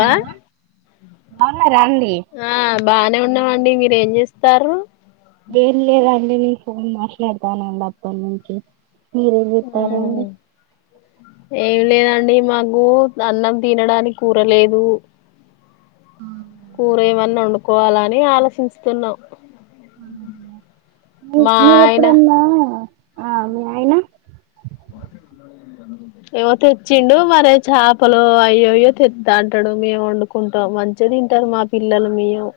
Hello బావున్నారా అండి ఆ బానే ఉన్నామండీ మీరూ ఏం చేస్తారు. ఏం లేదండి నేను ఫోన్ మాట్లాడతానండి అప్పటి నుంచి మీరేం చెతారండీ ఏం లేదండి మాకు అన్నం తినడానికి కూర లేదు కూరేమన్నా వండుకోవాల అని ఆలోచిస్తున్నాం ఉమ్ మా నువ్వ ఆయన ఎప్పుడన్నా ఆ మీ ఆయన [inaudible] ఎవరితు ఇంచ్చిండు మరి చేపలు అయ్యో అయ్యో తెస్తా అంటాడు మేము వండుకుంటాం మంచిగా తింటారు మాక్క పిల్లలు మేము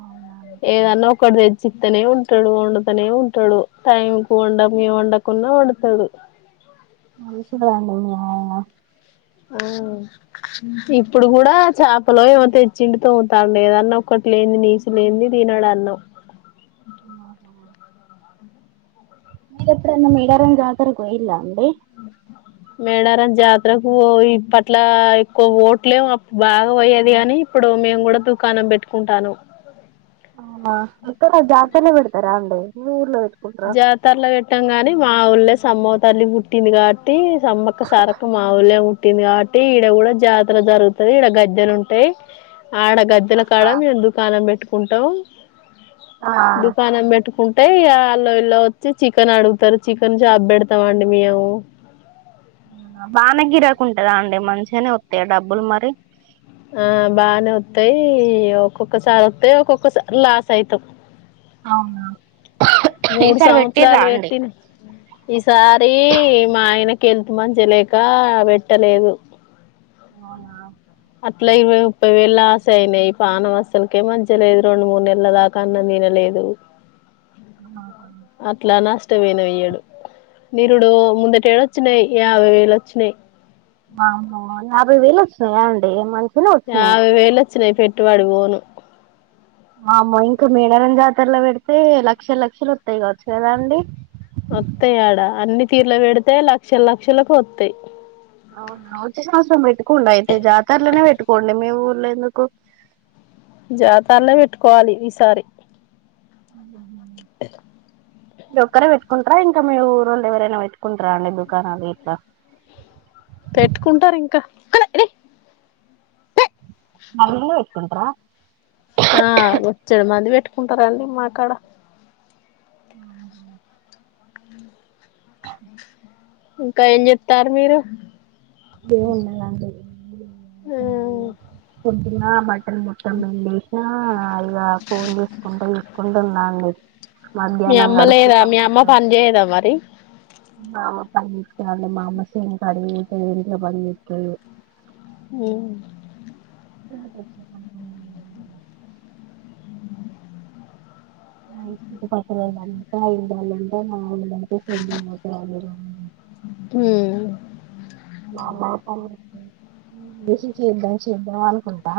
అవునా ఏదన్నా ఒకటి తెచ్చి చెపుత్తనే ఉంటాడు వండతనే ఉంటాడు టైం కు వండమ వండకుంనా వండుతాడు మంచివారండి మీ ఆయన ఉమ్ ఇప్పుడు కూడా చేపలో ఏమో తెచ్చిండి తోముతున్నాడు ఏదన్నా ఒక్కటి లేనిది నీస్ లేంది తినడు అన్నాం ఆహా ఎప్పుడైనా మెడారం జాతరకు కి పోయిండా అండి మేడారం జాతరకు ఇప్పట్లా ఎక్కువ పోవట్లే అప్పుడు బాగా పోయేది కాని ఇప్పుడు మేము కూడా దుకాణం పెట్టుకుంటానం ఆ అక్కడ జాతరలో పెడుతారా అంటే మీ ఊర్లో పె జాతరలో పెట్టాం గానే మా ఊళ్ళ సమ్మవతల్లి పుట్టింది కాబట్టి సంమ్మక్క సారక్క మా ఊళ్ళ ఉం పుట్టింది కాబట్టి ఈడ కూడా జాతర జరుగుతుంది ఇడ గజ్దలు ఉంటాయి ఆడ గజ్జల కాడ మేం దుకాణం పెట్టుకుంటాం ఆ దుకాణం పెట్టుకుం అంటే ఇ అలో ఇల్లో వచ్చి చికెన్ అడుగుతారు చికెన్ షాప్ పెడతామండి మియౌ బానే గిరాకు ఉంటదా అండి మంచిగనే వత్తయ డబ్బులు మరి ఆ బానే వత్తయ్ ఒక్కొక్కసారి వత్తయ్ ఒక్కొక్కసారి లాస్ అయితాం అవునా మూడు ఈసారి పెట్టిర్రా సంవత్సరాలు అండి పెట్టిన ఈ సారి మా ఆయనకి హెల్త్ మంచి లేకా పెట్టలేదు అవున అట్లా ఇరవై ముప్పై వేళ్ లాస్ అయినయ్ పానం అస్సలుకే మంచిగ లేదు రెండు మూడు నెలదా అన్నం తినలేదు ఆ అట్లా నష్టమైన వెయ్యడు నిరుడు ముందట ఏడ వచ్చినయ్ యాభై వేలు వచ్చినయ్ అవును ఆ యాభై వేలు వచ్చినయా అండి మంచి యాభై వేలు వచ్చినాయి పెట్టుబడి పోను మాము ఇంకా మేడారం జాతరలో పెడితే లక్షల లక్షలు వత్తయి కావచ్చు కదా అండి వత్తయి ఆడా అన్ని తీర్లు పెడితే లక్షల లక్షలకు వత్తై అవునా వచ్చే సంవత్సరం పెట్టుకోండి అయితే జాతరలోనే పెట్టుకోండి మీ ఊర్ల ఎందుకు జాతల్లో పెట్టుకోవాలి ఈసారి [inaudible] మీరు ఒక్కరే పెట్టుకుంటరా ఇంకా మీ ఊరోళ్ళు ఎవరైనా వెట్టుకుంటరా అండి దుకాణాలు ఇంకా పెట్టుకుంటారు ఇంక అంరు పెటుకుంటారా ఆ బొచ్చడు మంది పెట్టుకుంటారండి మాకాడ ఇంకా ఏం జెప్తారు మీరు ఏం ఉన్నారా మ్మ్ పొద్దున బట్టల్ మొత్తం పిండి ఎస్నా ఇగ ఫోన్ చేసుకుంటూ వసుకుంటూ ఉన్నా అండి మధ్యాహ్నం కడుక్కున్న ఏద మరి మామా పని అ మామ సంకాడతే ఎరిక పడితే ఓ ఉ చుట్టూపక్క అందాలంట నాళ్ [unintelligible] ఉ చెదాం సేద్దాం అనుకున్నా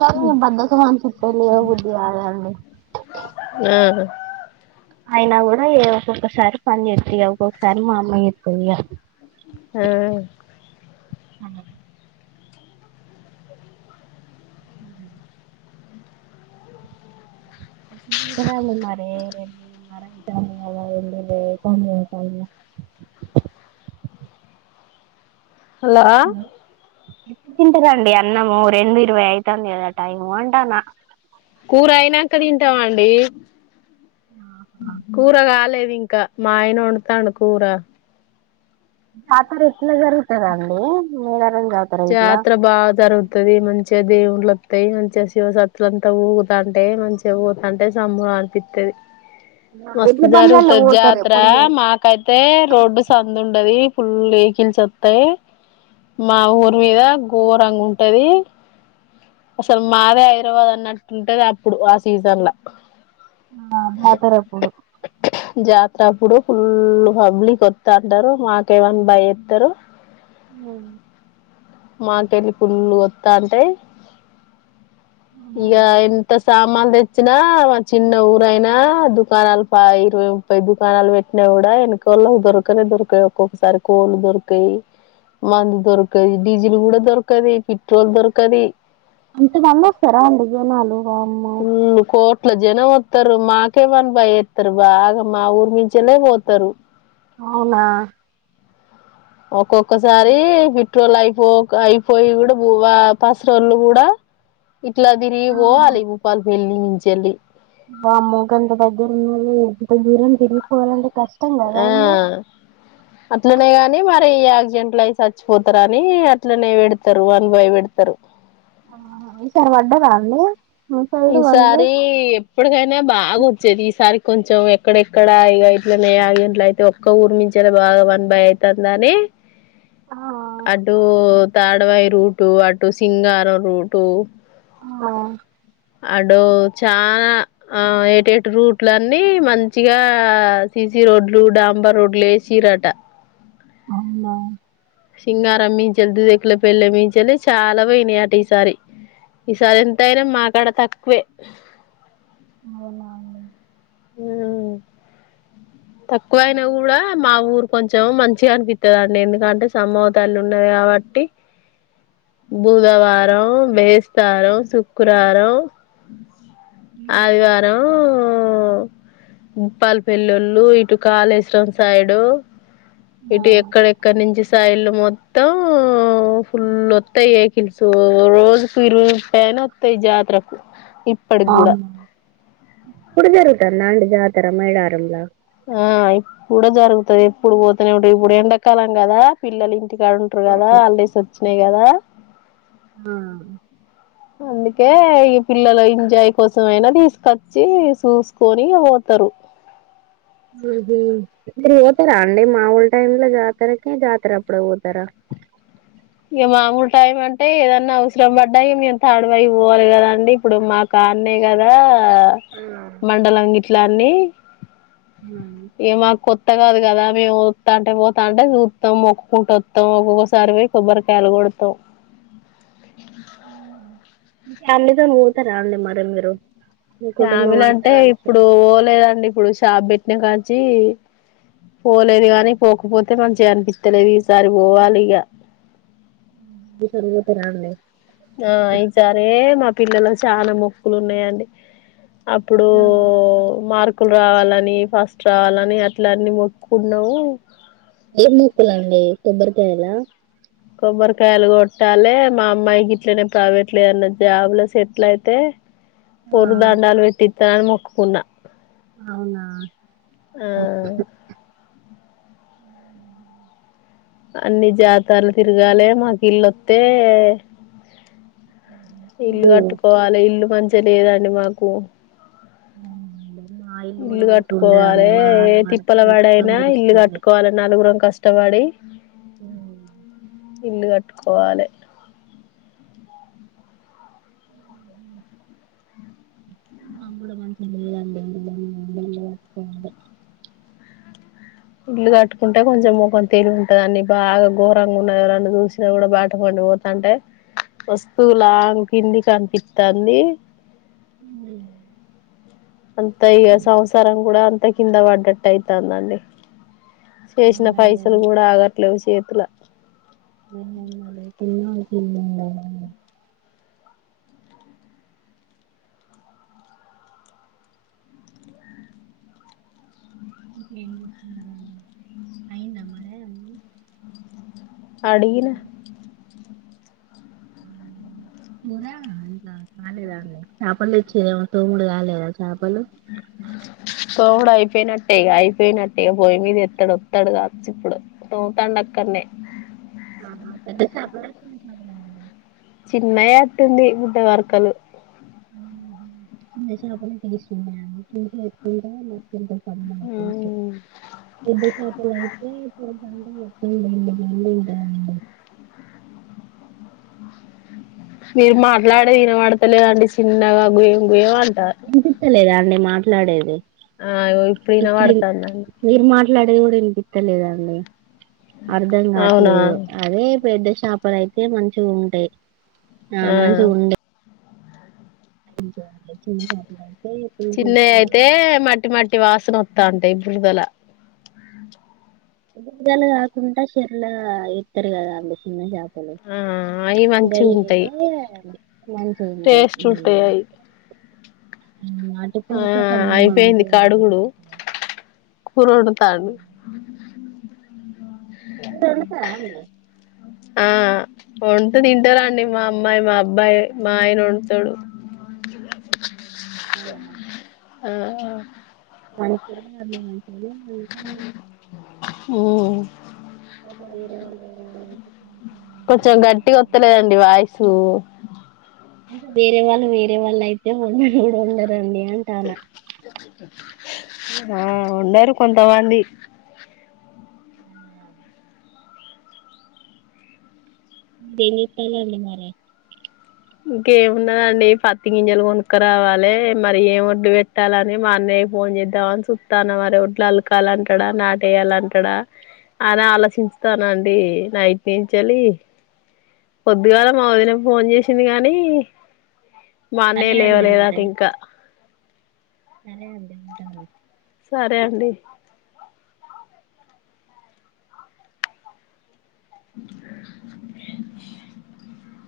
కానీ బద్ధకం అనిపిత్తాంది [unintelligible] ఆ అయినా కూడా ఏ ఒక్కొక్కసారి పని చెతుయ ఒక్కొక్కసారి మా అమయ్య ఎత్తదిగా ఆ అవు మరే మర వె [unintelligible] హలో తింటారండి అన్నము రెండు ఇరవై అఐతాంది కదా టైము అంటానా కూర అయినాంక తింటాం అండి కూర కాలేదు ఇంకా మా ఆయన వండుతాండు కూర తాతరేట్ల జరుగుతది జరుగుతరండి మేనారంజాత్ జాతర బా జరు తది మంచిగా దేవుళ్ళలు అత్తయి మంచిగా శివసతులు అంతా ఊగుతాంటే మంచిగా ఊతంటే సమ్ము పితది హా మస్తు జరుగుతది జాతర మాత్ కైతే రోడ్డు సందు ఉండది ఫుల్ వేకిల్స్ వస్తయి మా ఊర్ మీద గోరంగుంటది అసలు మాదే హైదరాబాదన్నట్టుంటది అప్పుడు ఆ సీజన్ల ఆ జాతరప్పుడు జాతర అప్పుడు ఫుల్ పబ్లిక్ వస్త అంటారు మాకేమన్నా భయ ఎస్తారు ఉమ్ మాకెళ్ళి పుల్లు వత్తా అంటే ఇక ఎంత సాప్ మ్మలు తెచ్చినా మా చిన్న ఊరయినా దుకాణాలు ఇరవై ముప్పై దుకాణాలు పెట్టినా కూడా వెనక కొలకు దొరకనే దొరకయోక్కొక్కసారి కోల్ దొరకయి మందు దొరక కల్ డీజల్ కూడా దొరకది పెట్రోల్ దొరకది అంత మందోస్తారండీ జనాలు అమ్మ ఉమ్ కోట్ల జనం వస్తారు మాకేమని భయ వస్తారు బాగా మా ఊరు మించలే పోతరు అవునా ఒక్కొక్కసారి పైట్రోలుయిపో అయిపోయి కూడా పసరోళ్ళు కూడా ఇట్లా తిరిగి పోవాలి భూపాల్పేల్లి నించల్లి వెళ్ళలి వామ్మో గంత దగ్గర వున్నది ఇంత దూరం తిరిగిపోవాలంటే కష్టం కదా ఆ అండి అట్లనే గాని మరి యాక్సిడెంట్లు అయి సచ్చిపోతారు అని అట్లనే పెడతారు అనుభావి పెడతరు ఇసర్వాడా దండి ఈ సారి ఇప్పటికైనా బాగోచ్చేది ఈసారికి కొంచెం ఎక్కడెక్కడా ఇగ ఇట్లనే ఆ ఇట్ల అయితే ఒక క ఊర్మించలి బాగా వన్ బై అయితుందిని అటుూ తాడవాయి రూటు అటు సింగారం రూటు ఆ అడు చానా ఆ ఏటేటి రూట్ల అన్ని మంచిగా సిసి రోడ్లు డాంబా రోడ్లు ఏసిరట అవునా సింగారం మించాలు దుదకుల పెళ్ మించలి చాలా పోయినాయాట ఈసారి ఈ సారి ఎంతయినా మకాడ తక్కువే అవునా అండి ఉమ్ తక్కువయినా కూడా మా ఊరు కొంచెం మంచిగా అనిపిస్తుందిండి ఎందుకంటే సమ్మవ్వ తల్లి ఉన్నది కాబట్టి బుధవారం బెస్తారం శుక్రవారం ఆదివారం బోప్పాలపల్లిళ్ళు ఇటు కాళేశ్వరం సైడు ఆ ఇటు ఎక్కడెక్కడి నుంచి సైళ్ళ మొత్తం ఫుల్లోత్తాయి కిల్సు రోజుకు ఇరువై ముప్పై ఆయన వస్తయి జాతరకు ఇప్పటికి ఆ కూడా ఎప్పుడు జరుగుతందా అండి జాతర మేడారంల ఆ ఇప్పుడ జరుగుతాయి ఎప్పుడు పోతునే ఉంటాది ఇప్పుడు ఎండాకాలం కదా పిల్లలు ఇంటికాడ ఉంటారు కదా హాలిడేస్ వచ్చినాయి కదా ఆ అందుకే ఈ పిల్లల ఎంజాయ్ కోసమైనా తీసుకొచ్చి చూసుకొని పోతారు ఏంటి మీరు పోతారా అండి మామూల టైంలో జాతరకే జాతర అప్పుడే పోతారా ఇగ మామూలు టైం అంటే ఏదన్నా అవసరం పడ్డాయి మేము థర్డ్ వైఫ్ పోవాలి కదండీ ఇప్పుడు మా కానే కదా ఉ ఆ మండలం గిట్లన్నీ ఉనండి ఏ మాకు కొత్త కాదు కదా మేము వస్తానంటే అంటే పోతా అంటే చూస్తాం మొక్కుంటూ వస్తాం ఒక్కొక్కసారి పోయి కొబ్బరికాయలు కొడుతూ ఫ్యామిలీతోనే పోతారా అండి మరి మీరు మీ కుటుంబం ఫ్యామిలీ అంతా అంటే కలిసి ఇప్పుడు పోలేదండి ఇప్పుడు షాప్ పెట్టినాను కాంచి పోలేదు కానీ పోకపోతే మంచిగా అనిపిస్తలేదు ఈసారి పోవాలి ఇగ మిషన్ కుట్టరా అండి ఆ ఈ సరే మా పిల్లల్ల చాలా మొక్కలు ఉన్నాయండి అప్పుడో మార్ స్కుల్ రావాలని ఫస్ట్ రావాలని అట్ల అన్నీ మొక్కుకున్నాం ఏం ముక్కులండి కొబ్బరికాయల కొబ్బరికాయలు కొట్టాలి మా అమ్మాయికి ఇట్లనే ప్రైవేట్ లో ఏదన్నా జాబ్ లో సెట్లయితే ఆ పొర్లు దండాలు పెట్టిస్తా అని మొక్కుకున్నా అవునా ఆ అన్ని జాతర్లు తిరగాలే నాకు ఇల్లు వస్తే ఇల్లు కట్టుకోవాలి ఇల్లు మంచిగా లేదండి మాకు అవునండి మా కూడా ఇల్లు మంచిగా కట్టుకోవాలి ఉండదండి వాన ఏ పడితే తిప్పలు మొత్తం పడైనా అయిన ఇల్లు కురుస్తది కట్టుకోవాలి నలుగురం కష్టపడి ఉ ఇల్లు కట్టుకోవాలి మాక్కూడా మంచిగా లేదండి మేము బెండ కట్టుకోవాలి ఇల్లు కట్టుకుంటే కొంచెం ముఖం తిరు ఉంటంది అన్ని బాగా ఘోరంగా ఉన్నదిరా ఎవరన్న చూసినా కూడా బాట పోత అంటే వస్తువు లాంగ్ కిందకి అనిపిస్తోంది ఉ అంత ఇక సంసారం కూడా అంత కింద పడ్డట్టు అయితాందండి చేసిన అవునండి పైసలు కూడా ఆగట్లేదు చేతుల మడి తిన్నకి మఆ [inaudible] ఏం చేస్తున్నారు అందరూ అయిందా మరి అండి అడిగిన ఉ కూర కాలేదా అండి చేపలు తేచ్చేదేమో తోముకూడదా కాలేదా చేపలు [inaudible] కోముడు అయిపోయినట్టే ఇక అయిపోయినట్టే ఇక పోయి మీద వస్తాడు వస్తాడు కాచ్చు ఇప్పుడు తోగుతాంది అక్కడనే ఆహా పెద్ద చేపల చిన్న చాపలా అండి చిన్నయే అట్టుంది బుడ్డ వర్కలు ఉహు చిన్న చేపలె తీసుకున్నయండి, చిన్న చేపలు గుడ తింటె కమ్మగా టెస్టు, పెద్ద చేపలయితే ఇప్పుడు ర ఒప్పం [unintelligible] వేడి వేడి ఉంటయండి మీరు మాట్లాడేది ఇనబడతలేదండి చిన్నగా గుయ్ గుయ్ అంటా వినిపిస్తలేదా అండి మాట్లాడేది? ఆ ఇగో ఇప్పుడు వినపడుతాంది మీరు మాట్లాడేది గుడ వినిపిత్త లేదండీ. అర్ధం అవునా కాట్లేదు, అది పెద్ద చేపలు అయితే మంచిగ ఉంటయి. ఆ మంచిగ ఉండ అంతే అండి చిన్న చాపలు చిన్నయి అయితే మట్టి మట్టి వాసన వఅత్తాంటయి బిడుదల బన కాకుండా చర్ల ఇత్తరు కదా అండి చిన్న చేప ఆ అయి గలీజ్ మంచిగుంటాయి అయితే మంచిగ ఉంటయి టేస్ట్ ఉమ్, ఉంటాయి అయి ఉమ్ ఆ పులుసే కమ్మగా అయిపోయింది ఉంటదండి కడుగుడు, మీకు కోరొండుతాండు తెలుసా అండి ఆ వండుతే తింటారండి మా అమ్మాయి, మా అబ్బాయి, మా ఆయన వండుతడు. అవునా? ఆ మన కురిమి [unintelligible] చేసిందేమి లేదు ఆ [unintelligible] కొంచం గట్టిగ వత్తలేదండి వాయిసు ఇంక వేరే వాళ్ళు వేరే వండను గుడ వండరండి అంటానా ఆ ఉన్నారు కొంతమంది. దీని పెళ్లలు మారయి ఇంకేమున్నదండి పత్తి గింజలు కొనుక్కరావాలె మరి ఏం ఒడ్డు పెట్ టాలని మా అన్నయ్య ఫోన్ చేద్దాం అని సూత్తాన్న మరి ఒట్లా అలకాలంటడా, నాటేయాలింటడా అల ఆలోచించుతానండి నైట్ నుంచెలి పొద్దుగాల మా వదినకి ఫోన్ చేసింది గనీ, మా అన్నయ సరే అండి లేవలేదట ఇంకా అరే అదే అంట సరే అండి ష